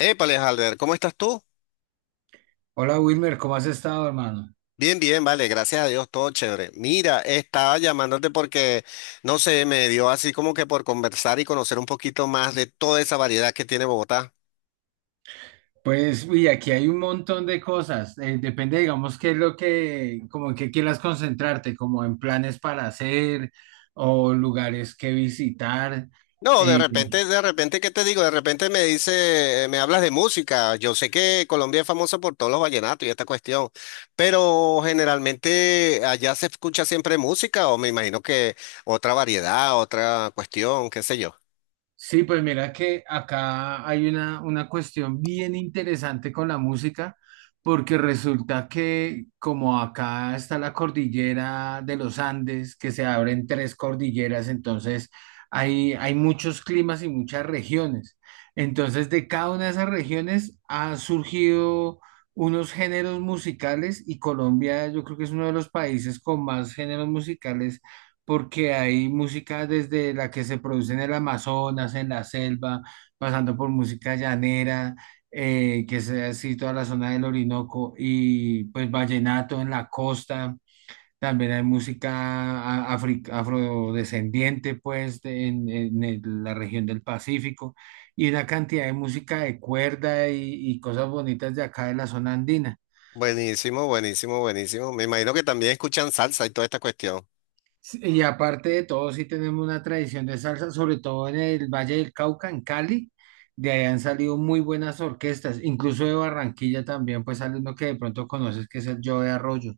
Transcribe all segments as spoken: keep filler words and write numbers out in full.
Épale, Halber, ¿cómo estás tú? Hola Wilmer, ¿cómo has estado, hermano? Bien, bien, vale, gracias a Dios, todo chévere. Mira, estaba llamándote porque no sé, me dio así como que por conversar y conocer un poquito más de toda esa variedad que tiene Bogotá. Pues, uy, aquí hay un montón de cosas. Eh, depende, digamos, qué es lo que, como en qué quieras concentrarte, como en planes para hacer o lugares que visitar. No, de eh, repente, de repente, ¿qué te digo? De repente me dice, eh, me hablas de música. Yo sé que Colombia es famosa por todos los vallenatos y esta cuestión, pero generalmente allá se escucha siempre música o me imagino que otra variedad, otra cuestión, qué sé yo. Sí, pues mira que acá hay una, una cuestión bien interesante con la música, porque resulta que como acá está la cordillera de los Andes, que se abren tres cordilleras, entonces hay, hay muchos climas y muchas regiones. Entonces de cada una de esas regiones han surgido unos géneros musicales y Colombia yo creo que es uno de los países con más géneros musicales porque hay música desde la que se produce en el Amazonas, en la selva, pasando por música llanera, eh, que sea así toda la zona del Orinoco, y pues vallenato en la costa. También hay música a- afri- afrodescendiente, pues, de- en, en el- la región del Pacífico, y una cantidad de música de cuerda y, y cosas bonitas de acá de la zona andina. Buenísimo, buenísimo, buenísimo. Me imagino que también escuchan salsa y toda esta cuestión. Sí, y aparte de todo, sí tenemos una tradición de salsa, sobre todo en el Valle del Cauca, en Cali. De ahí han salido muy buenas orquestas, incluso de Barranquilla también, pues sale uno que de pronto conoces, que es el Joe de Arroyo.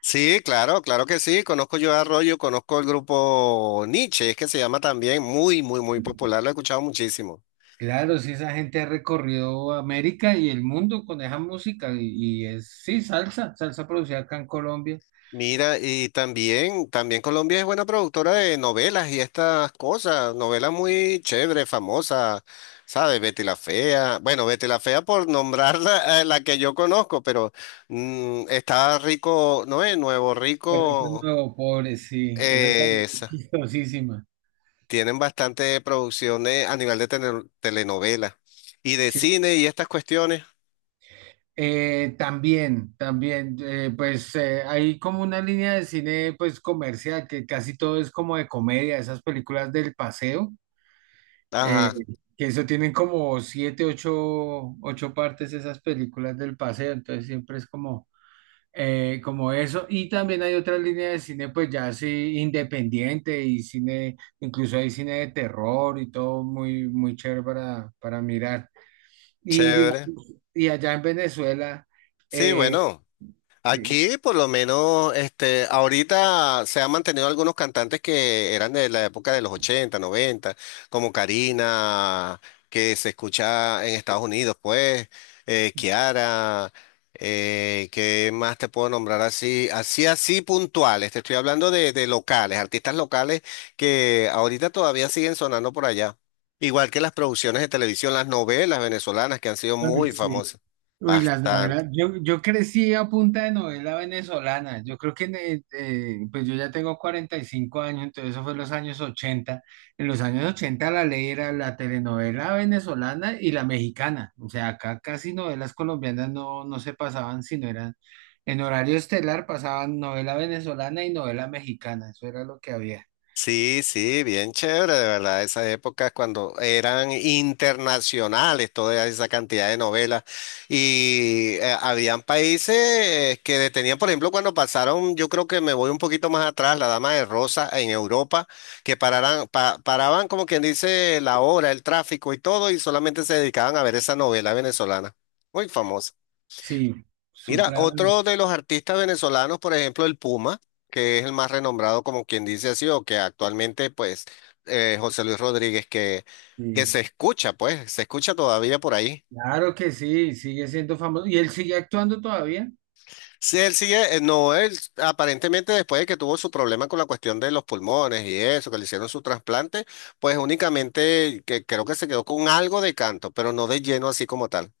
Sí, claro, claro que sí. Conozco yo a Arroyo, conozco el grupo Nietzsche, es que se llama también muy, muy, muy popular. Lo he escuchado muchísimo. Claro, sí, esa gente ha recorrido América y el mundo con esa música y, y es, sí, salsa, salsa producida acá en Colombia. Mira, y también, también Colombia es buena productora de novelas y estas cosas, novelas muy chéveres, famosas, ¿sabes? Betty la Fea. Bueno, Betty la Fea por nombrar la, eh, la que yo conozco, pero mm, está Rico, ¿no es? Nuevo Perrito Rico. Nuevo Pobre, sí, esa es Esa. talentosísima. Tienen bastante producciones a nivel de tele- telenovela y de cine y estas cuestiones. Eh, también, también, eh, pues eh, hay como una línea de cine pues comercial que casi todo es como de comedia, esas películas del paseo, eh, Ajá. Mm. que eso tienen como siete, ocho, ocho partes esas películas del paseo, entonces siempre es como, eh, como eso. Y también hay otra línea de cine pues ya así independiente y cine, incluso hay cine de terror y todo muy, muy chévere para, para mirar. Y Chévere. digamos, y allá en Venezuela. Sí, Eh, bueno. que- Aquí, por lo menos, este, ahorita se han mantenido algunos cantantes que eran de la época de los ochenta, noventa, como Karina, que se escucha en Estados Unidos, pues, eh, Kiara, eh, ¿qué más te puedo nombrar así? Así, así puntuales. Te estoy hablando de, de locales, artistas locales que ahorita todavía siguen sonando por allá. Igual que las producciones de televisión, las novelas venezolanas que han sido Uy, muy sí. famosas. Uy, las Bastante. novelas. Yo, yo crecí a punta de novela venezolana. Yo creo que, en el- eh, pues yo ya tengo cuarenta y cinco años, entonces eso fue en los años ochenta. En los años ochenta la ley era la telenovela venezolana y la mexicana. O sea, acá casi novelas colombianas no, no se pasaban, sino eran en horario estelar pasaban novela venezolana y novela mexicana. Eso era lo que había. Sí, sí, bien chévere, de verdad, esas épocas cuando eran internacionales toda esa cantidad de novelas y eh, habían países que detenían, por ejemplo, cuando pasaron, yo creo que me voy un poquito más atrás, La Dama de Rosa en Europa, que pararan, pa- paraban como quien dice la hora, el tráfico y todo y solamente se dedicaban a ver esa novela venezolana, muy famosa. Sí, Mira, Supra. otro de los artistas venezolanos, por ejemplo, el Puma, que es el más renombrado, como quien dice así, o que actualmente, pues, eh, José Luis Rodríguez, que, que Sí. se escucha, pues, se escucha todavía por ahí. Claro que sí, sigue siendo famoso. ¿Y él sigue actuando todavía? Sí, él sigue, eh, no, él aparentemente después de que tuvo su problema con la cuestión de los pulmones y eso, que le hicieron su trasplante, pues únicamente que creo que se quedó con algo de canto, pero no de lleno así como tal.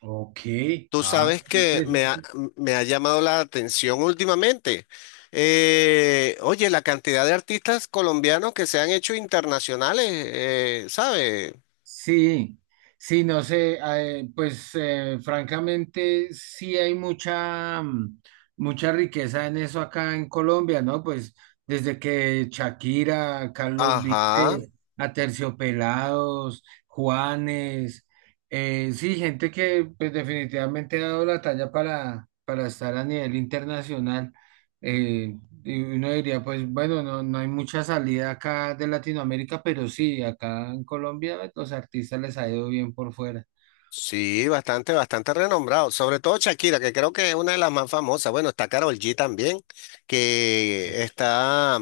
Ok, Tú ah, sabes qué que me ha, interesante. Me ha llamado la atención últimamente. Eh, oye, la cantidad de artistas colombianos que se han hecho internacionales, eh, ¿sabes? Sí, sí, no sé, ah, eh, pues eh, francamente sí hay mucha, mm, mucha riqueza en eso acá en Colombia, ¿no? Pues desde que Shakira, Carlos Ajá, Vives, Aterciopelados, Juanes, eh, sí, gente que pues definitivamente ha dado la talla para, para estar a nivel internacional. Eh, Y uno diría, pues bueno, no, no hay mucha salida acá de Latinoamérica, pero sí, acá en Colombia los artistas les ha ido bien por fuera. sí, bastante, bastante renombrado. Sobre todo Shakira, que creo que es una de las más famosas. Bueno, está Karol G también, que está,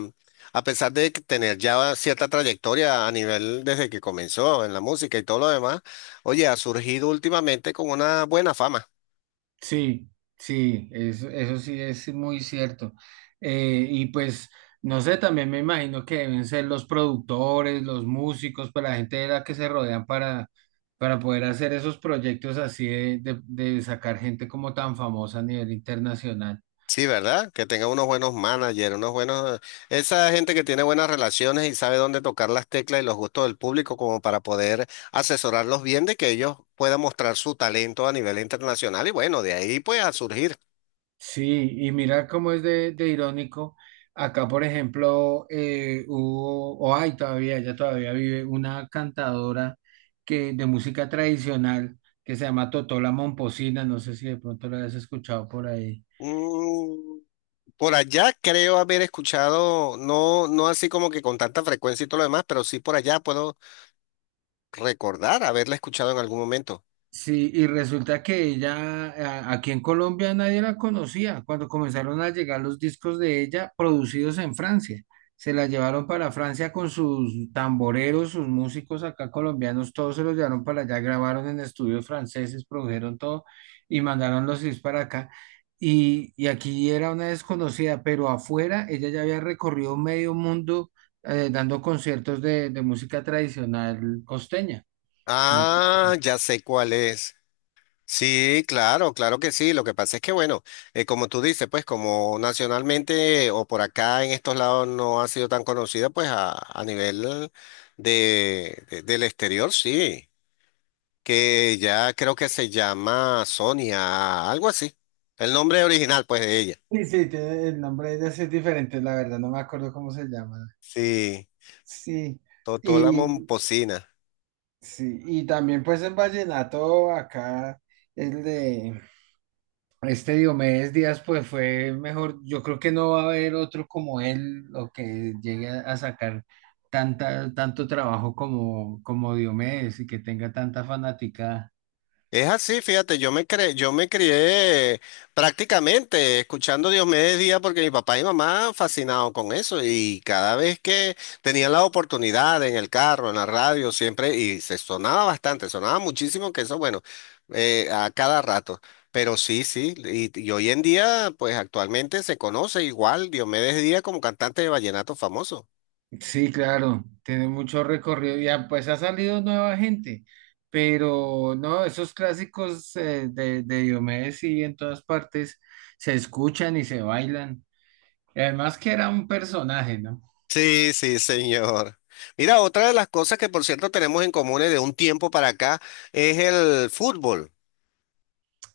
a pesar de que tener ya cierta trayectoria a nivel desde que comenzó en la música y todo lo demás, oye, ha surgido últimamente con una buena fama. Sí, sí, eso, eso sí es muy cierto. Eh, y pues, no sé, también me imagino que deben ser los productores, los músicos, pues la gente de la que se rodean para, para poder hacer esos proyectos así de, de de sacar gente como tan famosa a nivel internacional. Sí, ¿verdad? Que tenga unos buenos managers, unos buenos... Esa gente que tiene buenas relaciones y sabe dónde tocar las teclas y los gustos del público como para poder asesorarlos bien de que ellos puedan mostrar su talento a nivel internacional y bueno, de ahí pues a surgir. Sí, y mira cómo es de, de irónico. Acá, por ejemplo, eh, hubo, o hay todavía, ella todavía vive, una cantadora que, de música tradicional que se llama Totola Momposina, no sé si de pronto la has escuchado por ahí. Mm, por allá creo haber escuchado, no, no así como que con tanta frecuencia y todo lo demás, pero sí por allá puedo recordar haberla escuchado en algún momento. Sí, y resulta que ella, a- aquí en Colombia nadie la conocía. Cuando comenzaron a llegar los discos de ella producidos en Francia, se la llevaron para Francia con sus tamboreros, sus músicos acá colombianos, todos se los llevaron para allá, grabaron en estudios franceses, produjeron todo y mandaron los discos para acá. Y, y aquí era una desconocida, pero afuera ella ya había recorrido medio mundo eh, dando conciertos de, de música tradicional costeña. Ah, ya sé cuál es. Sí, claro, claro que sí. Lo que pasa es que, bueno, eh, como tú dices, pues como nacionalmente o por acá en estos lados no ha sido tan conocida, pues a, a nivel de, de- del exterior, sí, que ya creo que se llama Sonia, algo así. El nombre original, pues, de ella. Sí, sí, tiene el nombre de ella es diferente, la verdad, no me acuerdo cómo se llama. Sí, Sí, Totó la y momposina. sí, y también pues en vallenato acá el de este Diomedes Díaz pues fue mejor, yo creo que no va a haber otro como él o que llegue a sacar tanta, tanto trabajo como, como Diomedes y que tenga tanta fanática. Es así, fíjate, yo me cre- yo me crié prácticamente escuchando Diomedes Díaz porque mi papá y mamá fascinados con eso y cada vez que tenían la oportunidad en el carro, en la radio, siempre, y se sonaba bastante, sonaba muchísimo que eso, bueno, eh, a cada rato. Pero sí, sí, y, y hoy en día, pues actualmente se conoce igual Diomedes Díaz como cantante de vallenato famoso. Sí, claro, tiene mucho recorrido. Ya, pues ha salido nueva gente, pero no, esos clásicos eh, de, de Diomedes sí en todas partes se escuchan y se bailan. Y además que era un personaje, ¿no? Sí, sí, señor. Mira, otra de las cosas que por cierto tenemos en común de un tiempo para acá es el fútbol.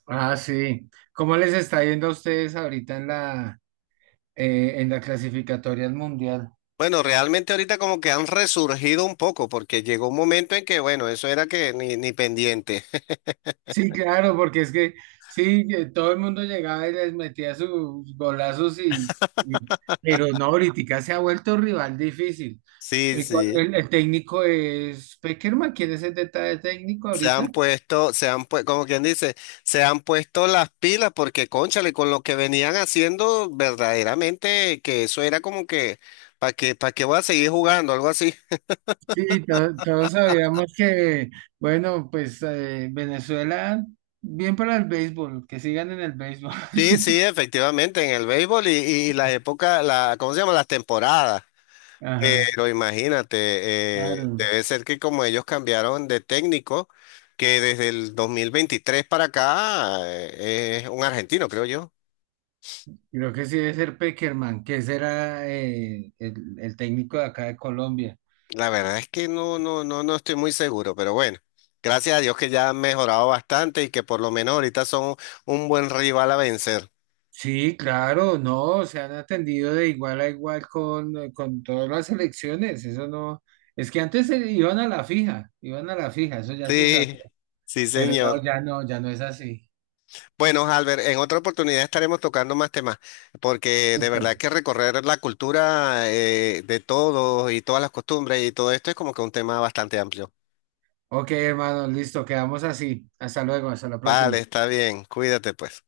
Ah, sí. ¿Cómo les está yendo a ustedes ahorita en la, eh, en la clasificatoria al mundial? Bueno, realmente ahorita como que han resurgido un poco porque llegó un momento en que, bueno, eso era que ni, ni pendiente. Sí, claro, porque es que sí, que todo el mundo llegaba y les metía sus golazos y, y- pero no, ahorita se ha vuelto rival difícil. Sí, El, cua- sí. el- el técnico es Peckerman, ¿quién es el detalle técnico Se ahorita? han puesto, se han puesto, como quien dice, se han puesto las pilas porque, cónchale, con lo que venían haciendo, verdaderamente que eso era como que, ¿para qué, ¿para qué voy a seguir jugando? Algo así. Sí, to- todos sabíamos que, bueno, pues eh, Venezuela, bien para el béisbol, que sigan en el béisbol. Sí, sí, efectivamente, en el béisbol y, y las épocas, la, ¿cómo se llama? Las temporadas. Ajá, Pero imagínate, eh, claro. debe ser que como ellos cambiaron de técnico, que desde el dos mil veintitrés para acá eh, es un argentino, creo yo. Creo que sí debe ser Peckerman, que ese era eh, el, el técnico de acá de Colombia. La verdad es que no, no, no, no estoy muy seguro, pero bueno, gracias a Dios que ya han mejorado bastante y que por lo menos ahorita son un buen rival a vencer. Sí, claro, no, se han atendido de igual a igual con, eh, con todas las elecciones, eso no, es que antes se iban a la fija, iban a la fija, eso ya se Sí, sabía, sí, pero señor. no, ya no, ya no es así. Bueno, Albert, en otra oportunidad estaremos tocando más temas, porque de Listo. verdad que recorrer la cultura eh, de todos y todas las costumbres y todo esto es como que un tema bastante amplio. Ok, hermano, listo, quedamos así, hasta luego, hasta la Vale, próxima. está bien, cuídate pues.